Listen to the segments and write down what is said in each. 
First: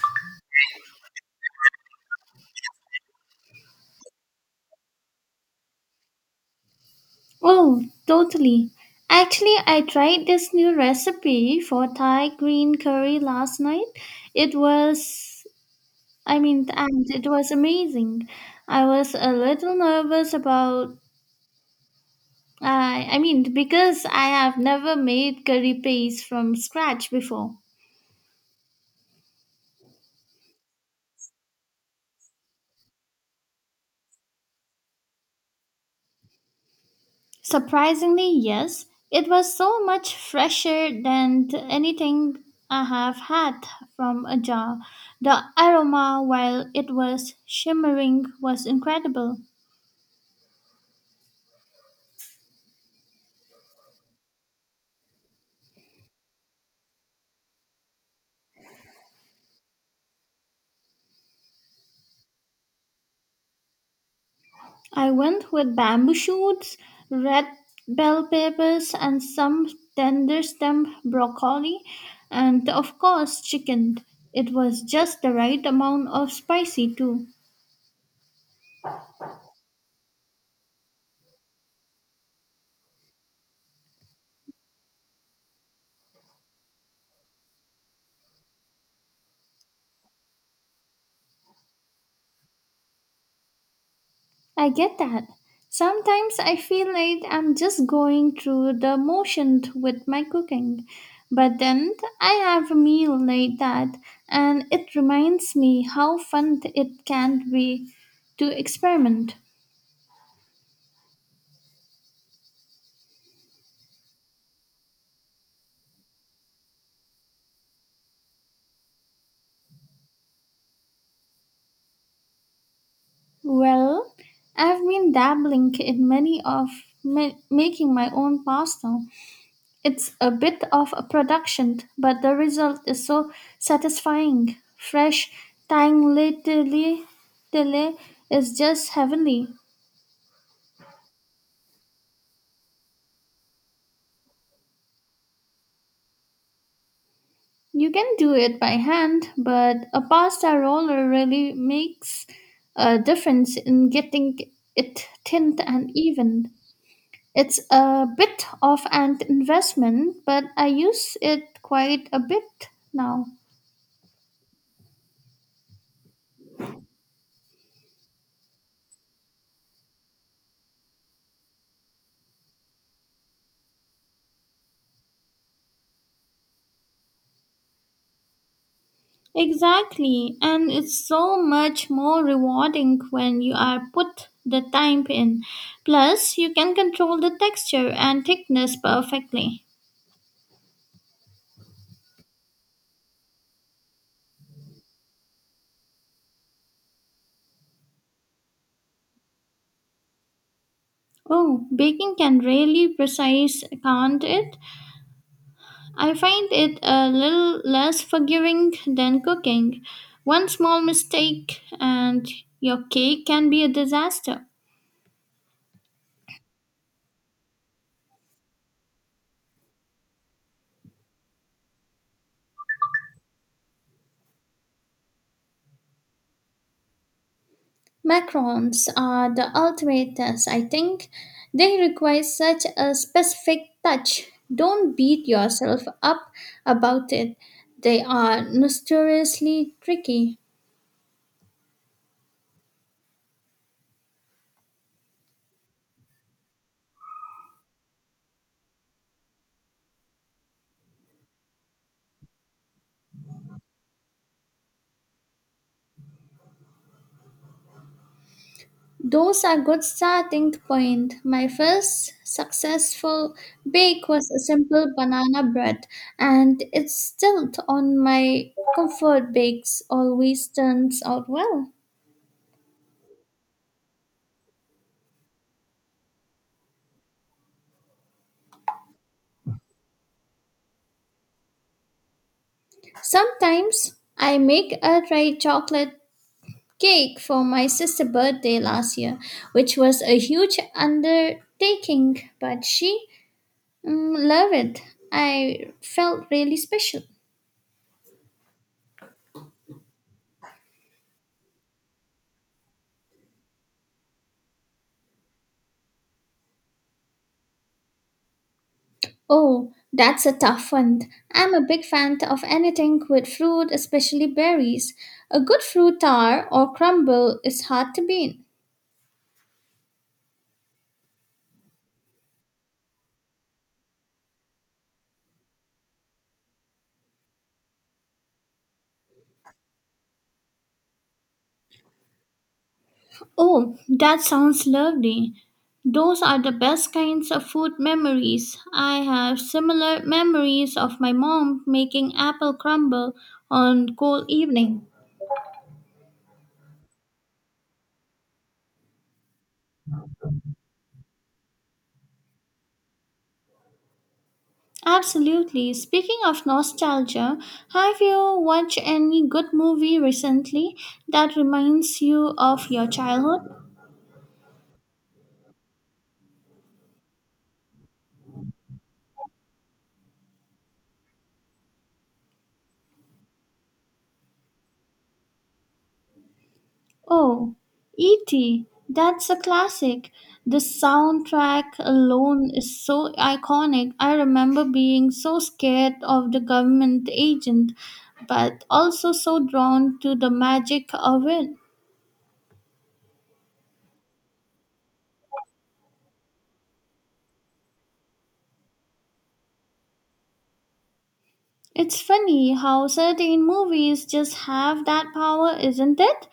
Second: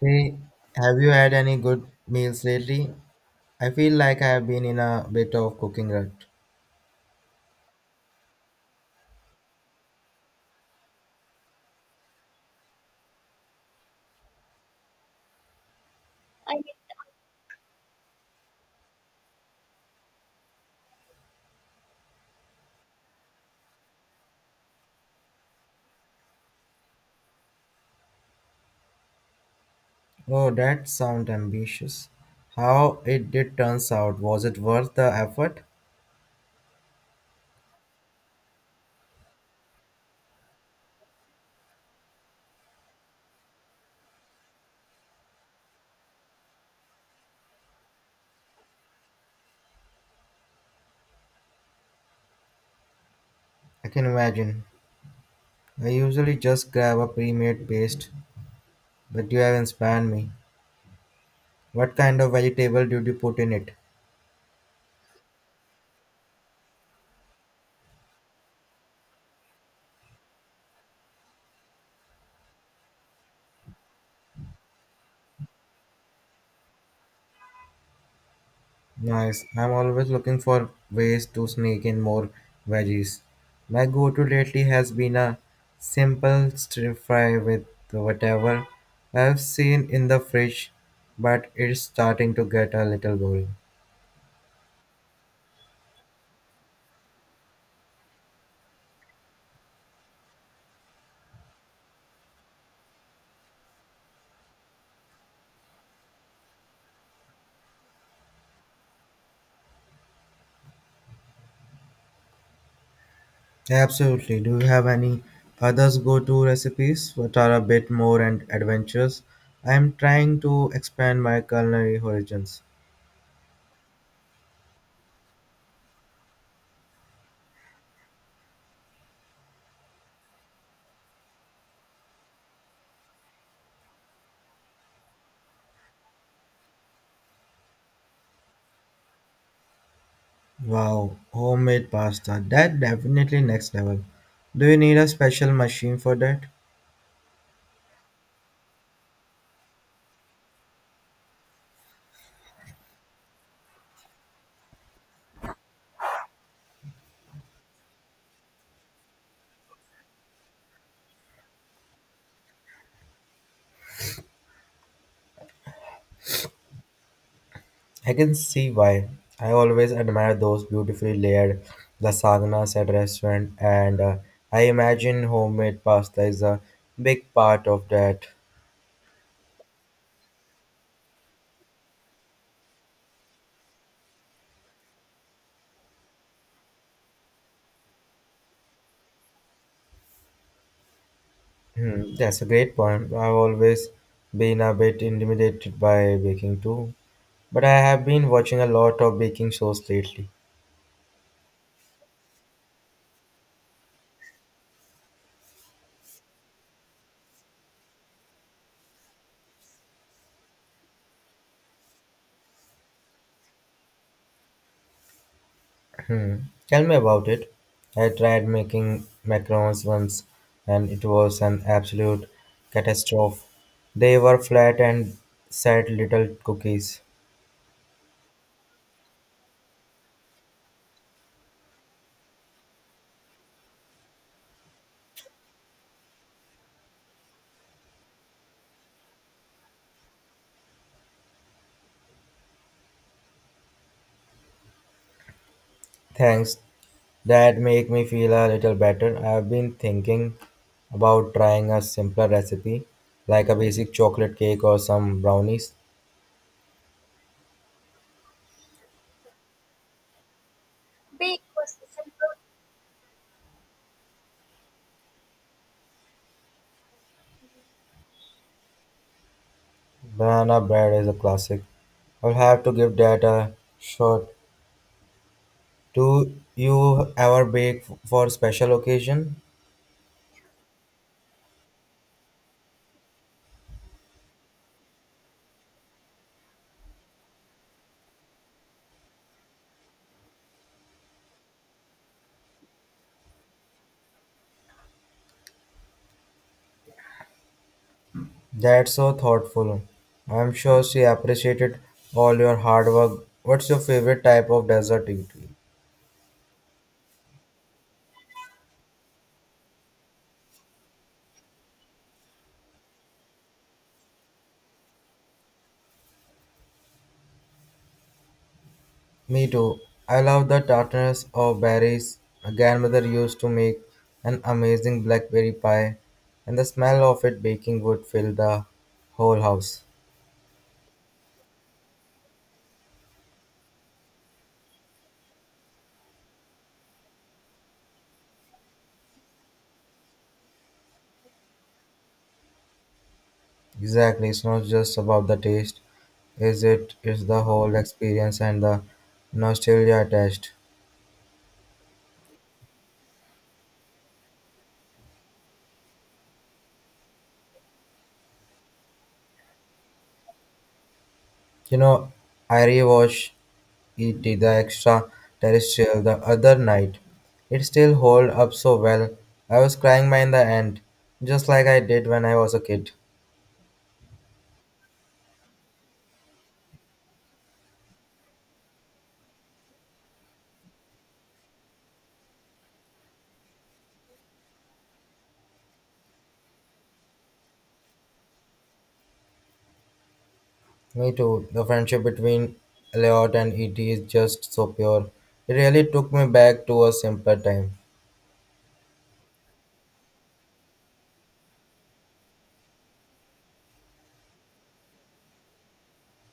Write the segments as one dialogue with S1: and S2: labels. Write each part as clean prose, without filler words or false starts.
S1: Hey, have you had any good meals lately? I feel like I have been in a bit of cooking rut.
S2: Oh, totally. Actually, I tried this new recipe for Thai green curry last night. It was, I mean, and it was amazing. I was a little nervous about, because I have never made curry paste from scratch before.
S1: Oh, that sounds ambitious. How it did turns out, was it worth the effort?
S2: Surprisingly, yes. It was so much fresher than anything I have had from a jar. The aroma, while it was shimmering, was incredible.
S1: I can imagine. I usually just grab a pre-made paste, but you have inspired me. What kind of vegetable did you put in it?
S2: I went with bamboo shoots, red bell peppers, and some tender stem broccoli, and of course, chicken. It was just the right amount of spicy, too.
S1: Nice. I'm always looking for ways to sneak in more veggies. My go to lately has been a simple stir fry with whatever I've seen in the fridge, but it's starting to get a little boring.
S2: I get that. Sometimes I feel like I'm just going through the motions with my cooking. But then I have a meal like that, and it reminds me how fun it can be to experiment.
S1: Absolutely. Do you have any others go to recipes that are a bit more and adventurous? I'm trying to expand my culinary horizons.
S2: Well, I've been dabbling in many of making my own pasta. It's a bit of a production, but the result is so satisfying. Fresh tangly, tanglitely is just heavenly.
S1: Wow, homemade pasta. That definitely next level. Do you need a special machine for that?
S2: You can do it by hand, but a pasta roller really makes a difference in getting it thin and even. It's a bit of an investment, but I use it quite a bit now.
S1: I can see why. I always admire those beautifully layered lasagnas at restaurant and I imagine homemade pasta is a big part of that.
S2: Exactly, and it's so much more rewarding when you are put the time in. Plus, you can control the texture and thickness perfectly.
S1: Hmm, that's a great point. I've always been a bit intimidated by baking too. But I have been watching a lot of baking shows lately.
S2: Oh, baking can really precise, can't it? I find it a little less forgiving than cooking. One small mistake and your cake can be a disaster.
S1: Hmm. Tell me about it. I tried making macarons once and it was an absolute catastrophe. They were flat and said little cookies.
S2: Macarons are the ultimate test, I think. They require such a specific touch. Don't beat yourself up about it. They are notoriously tricky.
S1: Thanks. That make me feel a little better. I've been thinking about trying a simpler recipe like a basic chocolate cake or some brownies.
S2: Those are good starting point. My first successful bake was a simple banana bread, and it's still on my comfort bakes. Always
S1: Banana bread
S2: turns
S1: is a
S2: out
S1: classic.
S2: well.
S1: I'll have to give that a shot. Do you ever bake for special occasion?
S2: Sometimes I make a dry chocolate cake for my sister's birthday last year, which was a huge undertaking, but she loved it. I felt really special.
S1: That's so thoughtful. I'm sure she appreciated all your hard work. What's your favorite type of dessert eatery?
S2: Oh, that's a tough one. I'm a big fan of anything with fruit, especially berries. A good fruit tart or crumble is hard to beat.
S1: Me too. I love the tartness of berries. My grandmother used to make an amazing blackberry pie, and the smell of it baking would fill the whole house.
S2: Oh, that sounds lovely. Those are the best kinds of food memories. I have similar memories of my mom making apple crumble on cold
S1: Exactly, it's not
S2: evening.
S1: just about the taste, is it? It's the whole experience and the nostalgia attached.
S2: Absolutely. Speaking of nostalgia, have you watched any good movie recently that
S1: You
S2: reminds
S1: know,
S2: you
S1: I
S2: of your
S1: rewatched
S2: childhood?
S1: E.T. the Extraterrestrial the other night. It still hold up so well. I was crying by the end, just like I did when I was a kid.
S2: Oh, E.T., that's a classic. The soundtrack alone is so iconic. I remember being so scared of the government agent, but also so drawn to the magic
S1: Me
S2: of
S1: too.
S2: it.
S1: The friendship between Elliot and E.T. is just so pure. It really took me back to a simpler time.
S2: It's funny how certain movies just have that power, isn't it?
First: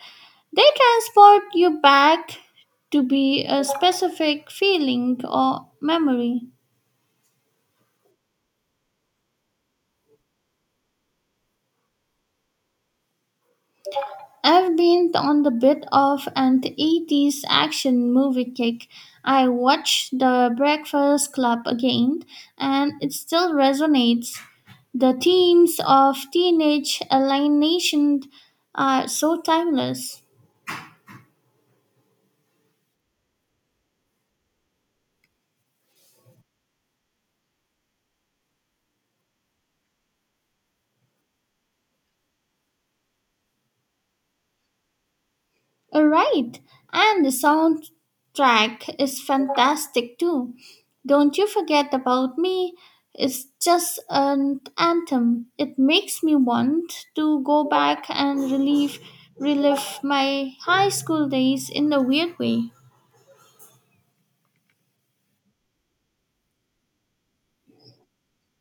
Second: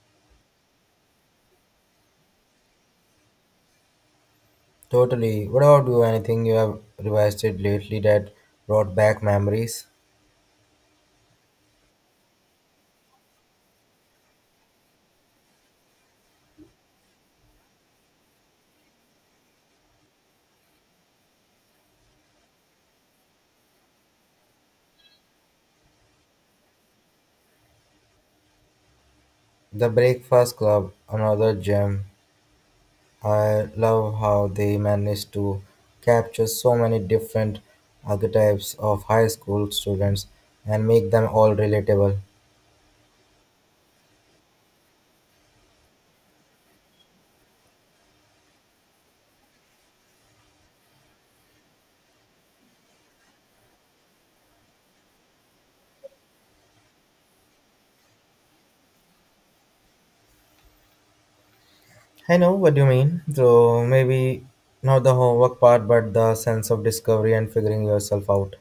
S2: They transport you back to be a specific feeling
S1: Totally. What
S2: or
S1: about you? Anything
S2: memory.
S1: you have revisited lately that brought back memories?
S2: I've been on the bit of an eighties action movie kick. I watched The Breakfast Club again, and it still resonates. The themes of teenage alienation are so
S1: The
S2: timeless.
S1: Breakfast Club, another gem. I love how they managed to capture so many different archetypes of high school students and make them all relatable.
S2: Right, and the soundtrack is fantastic too. Don't you forget about me. It's just an anthem. It makes me want to go back and relive my high school days in a
S1: I
S2: weird
S1: know
S2: way.
S1: what you mean. So maybe not the homework part, but the sense of discovery and figuring yourself out.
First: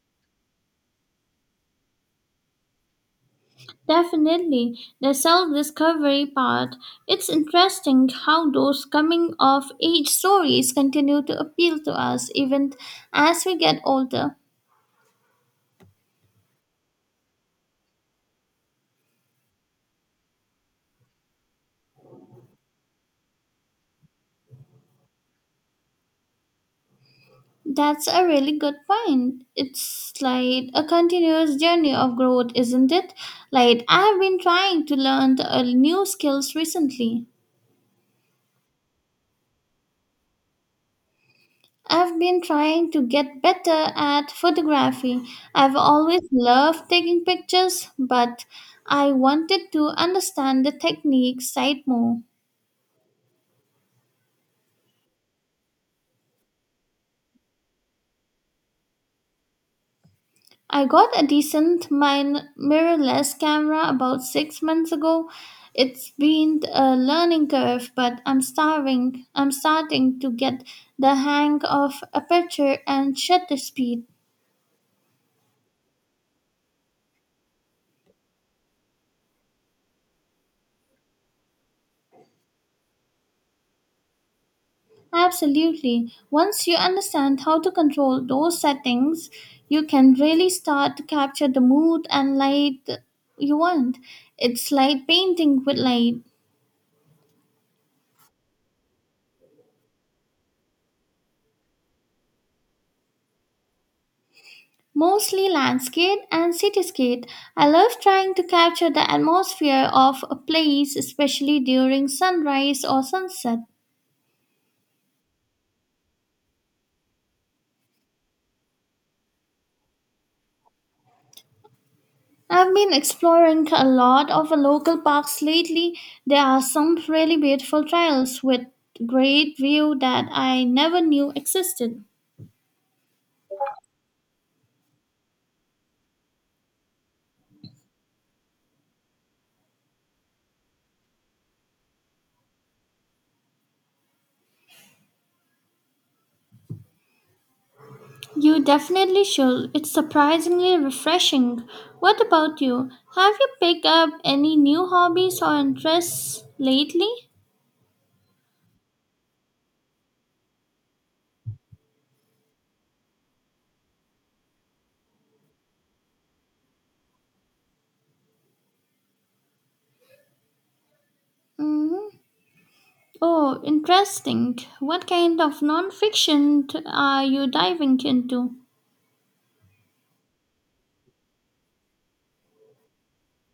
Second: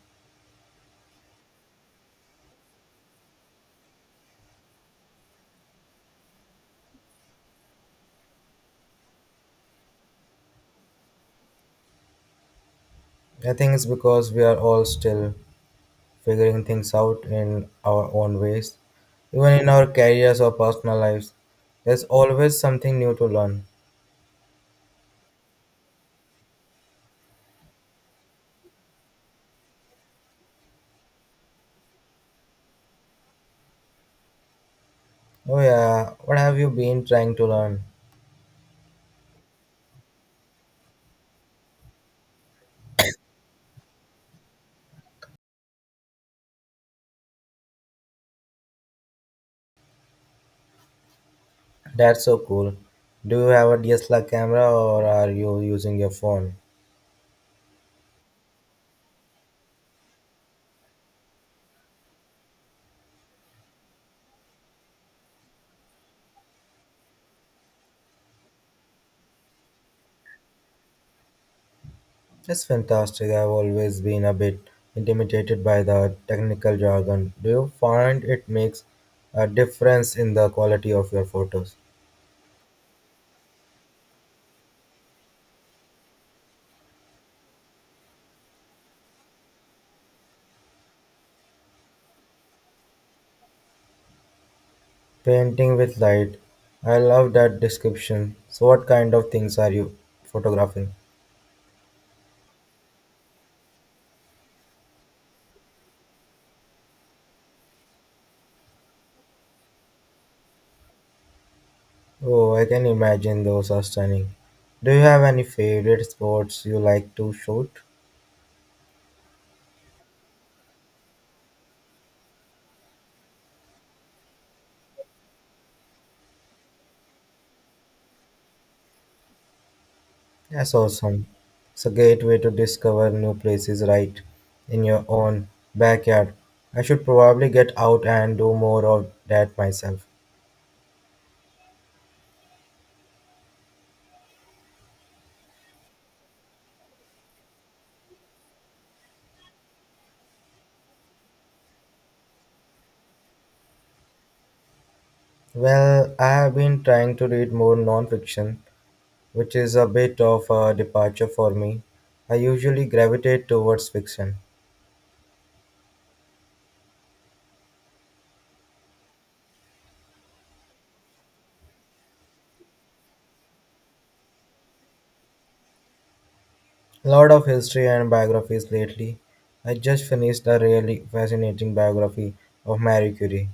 S2: Definitely, the self-discovery part. It's interesting how those coming-of-age stories continue to appeal to us even as
S1: I
S2: we
S1: think
S2: get
S1: it's because
S2: older.
S1: we are all still figuring things out in our own ways. Even in our careers or personal lives, there's always something new to learn.
S2: That's a really good point. It's like a continuous journey of growth, isn't it? Like, I've been trying to learn
S1: Oh,
S2: new
S1: yeah, what
S2: skills
S1: have you been
S2: recently.
S1: trying to learn?
S2: I've been trying to get better at photography. I've always loved taking pictures, but I wanted to understand the technique side
S1: That's
S2: more.
S1: so cool. Do you have a DSLR camera or are you using your phone?
S2: I got a decent mirrorless camera about six months ago. It's been a learning curve, but I'm starving. I'm starting to get the hang of
S1: That's
S2: aperture and
S1: fantastic. I've
S2: shutter
S1: always
S2: speed.
S1: been a bit intimidated by the technical jargon. Do you find it makes a difference in the quality of your photos?
S2: Absolutely. Once you understand how to control those settings, you can really start to capture the mood and light you want. It's like painting
S1: Painting
S2: with
S1: with
S2: light.
S1: light. I love that description. So, what kind of things are you photographing?
S2: Mostly landscape and cityscape. I love trying to capture the atmosphere of a place, especially during
S1: Oh, I
S2: sunrise
S1: can
S2: or
S1: imagine
S2: sunset.
S1: those are stunning. Do you have any favorite sports you like to shoot?
S2: I've been exploring a lot of local parks lately. There are some really beautiful trails with great view that I
S1: That's
S2: never
S1: awesome.
S2: knew
S1: It's a
S2: existed.
S1: great way to discover new places right in your own backyard. I should probably get out and do more of that myself.
S2: You definitely should. It's surprisingly refreshing. What about you? Have you picked up any new hobbies or
S1: Well, I
S2: interests
S1: have been
S2: lately?
S1: trying to read more nonfiction, which is a bit of a departure for me. I usually gravitate towards fiction.
S2: Hmm. Oh, interesting. What kind of non-fiction
S1: A
S2: are
S1: lot of
S2: you
S1: history
S2: diving
S1: and
S2: into?
S1: biographies lately. I just finished a really fascinating biography of Marie Curie.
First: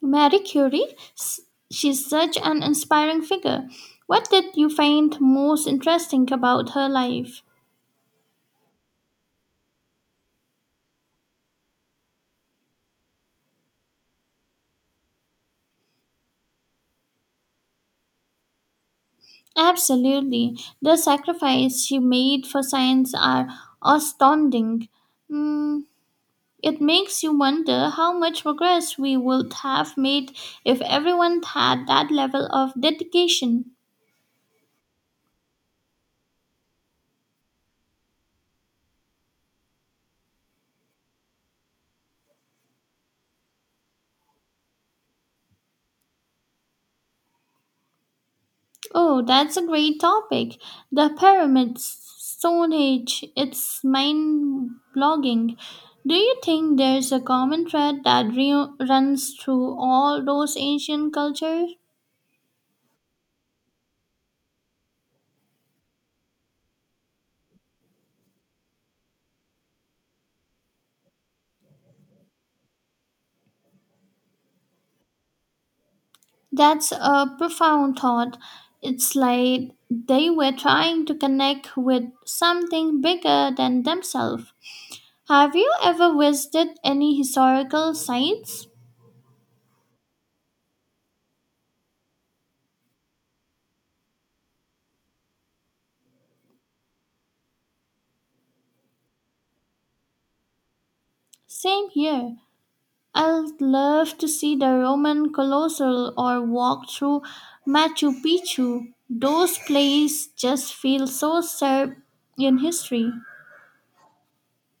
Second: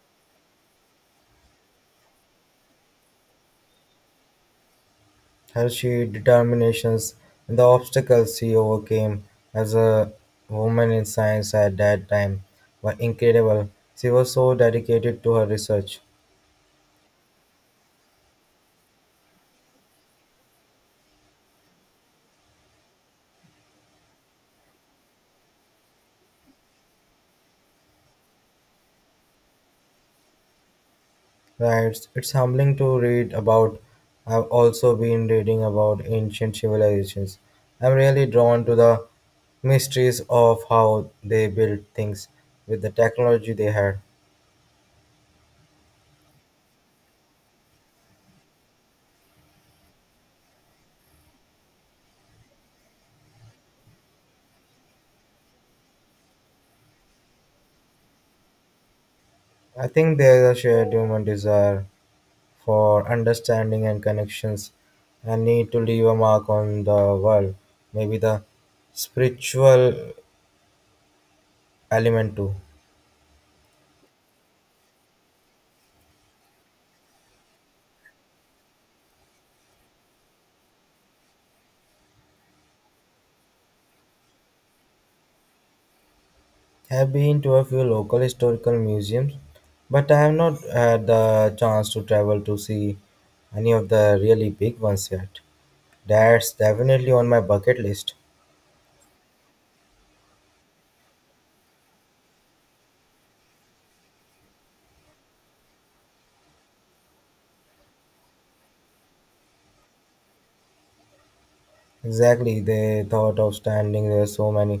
S2: Marie Curie? She's such an inspiring figure. What did you find most
S1: Her sheer
S2: interesting about her
S1: determination
S2: life?
S1: and the obstacles she overcame as a woman in science at that time were incredible. She was so dedicated to her research.
S2: Absolutely. The sacrifice she made for science are astounding. Mm, it makes you wonder how much progress we would have made if everyone
S1: Right,
S2: had
S1: it's
S2: that
S1: it's
S2: level
S1: humbling
S2: of
S1: to read
S2: dedication.
S1: about. I've also been reading about ancient civilizations. I'm really drawn to the mysteries of how they built things with the technology they had.
S2: Oh, that's a great topic. The pyramids, Stone Age, it's mind blogging. Do you think there's a common thread that runs through
S1: I think
S2: all
S1: there's
S2: those
S1: a shared
S2: ancient
S1: human
S2: cultures?
S1: desire for understanding and connections and need to leave a mark on the world. Maybe the spiritual element too.
S2: That's a profound thought. It's like they were trying to connect with something bigger than themselves. Have you ever visited
S1: I Have
S2: any
S1: been to a few
S2: historical
S1: local
S2: sites?
S1: historical museums, but I have not had the chance to travel to see any of the really big ones yet. That's definitely on my bucket list.
S2: Same here. I'd love to see the Roman Colossal or walk through Machu Picchu. Those places just feel so served in
S1: Exactly, they
S2: history.
S1: thought of standing there so many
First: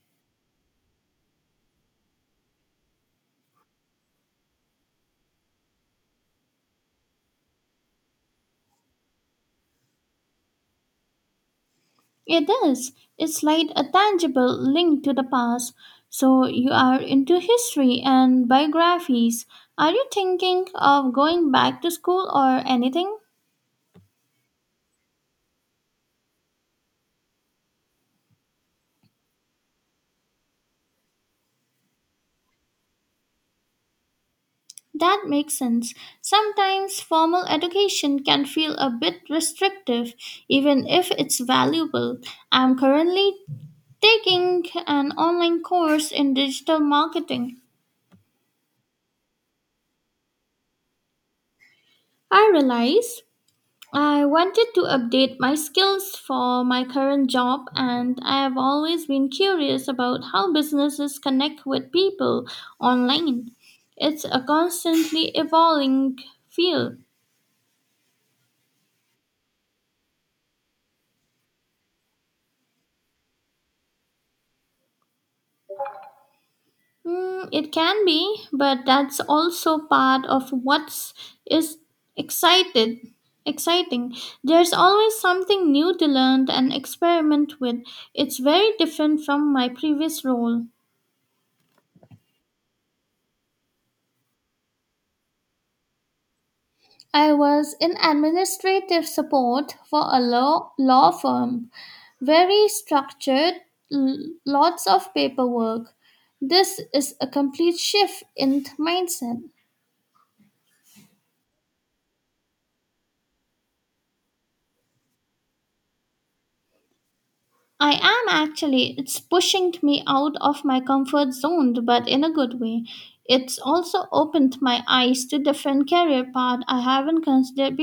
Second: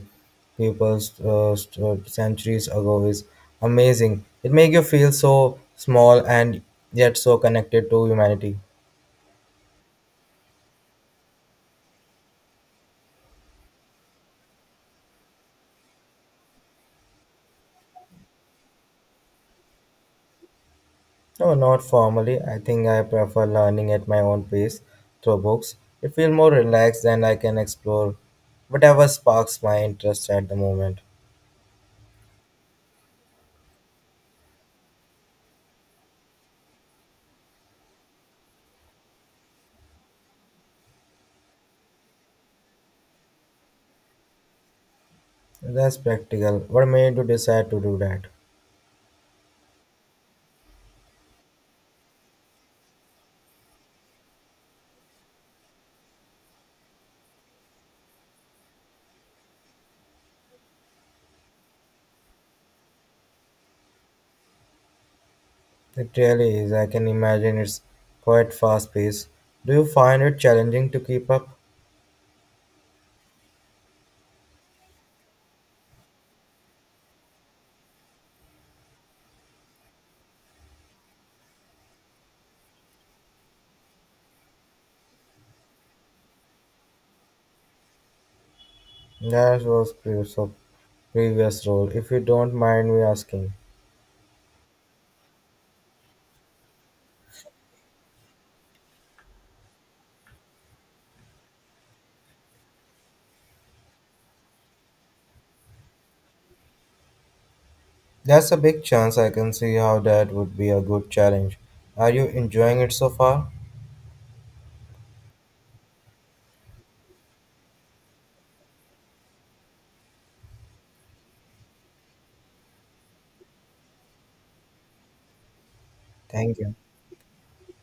S1: people stood centuries ago is amazing. It makes you feel so small and yet so connected to humanity.
S2: It is. It's like a tangible link to the past. So you are into history and biographies. Are you thinking of going
S1: No,
S2: back
S1: not
S2: to school
S1: formally. I
S2: or
S1: think I
S2: anything?
S1: prefer learning at my own pace through books. It feels more relaxed and I can explore whatever sparks my interest at the moment.
S2: That makes sense. Sometimes formal education can feel a bit restrictive, even if it's valuable. I'm currently taking an online
S1: That's
S2: course in
S1: practical.
S2: digital
S1: What made you
S2: marketing.
S1: decide to do that?
S2: I realize I wanted to update my skills for my current job, and I have always been curious about how businesses connect with people online. It's a constantly
S1: It
S2: evolving
S1: really is. I
S2: field.
S1: can imagine it's quite fast paced. Do you find it challenging to keep up?
S2: Mm, it can be, but that's also part of what's is excited exciting. There's always something new to learn and experiment with. It's very different from
S1: That
S2: my
S1: was
S2: previous
S1: pre- so
S2: role.
S1: previous role, if you don't mind me asking.
S2: I was in administrative support for a law firm. Very structured, lots of paperwork. This is a complete shift
S1: That's a
S2: in
S1: big chance. I
S2: mindset.
S1: can see how that would be a good challenge. Are you enjoying it so far?
S2: I am actually. It's pushing me out of my comfort zone, but in a good way. It's also opened my eyes to different career
S1: Thank
S2: path
S1: you.
S2: I haven't considered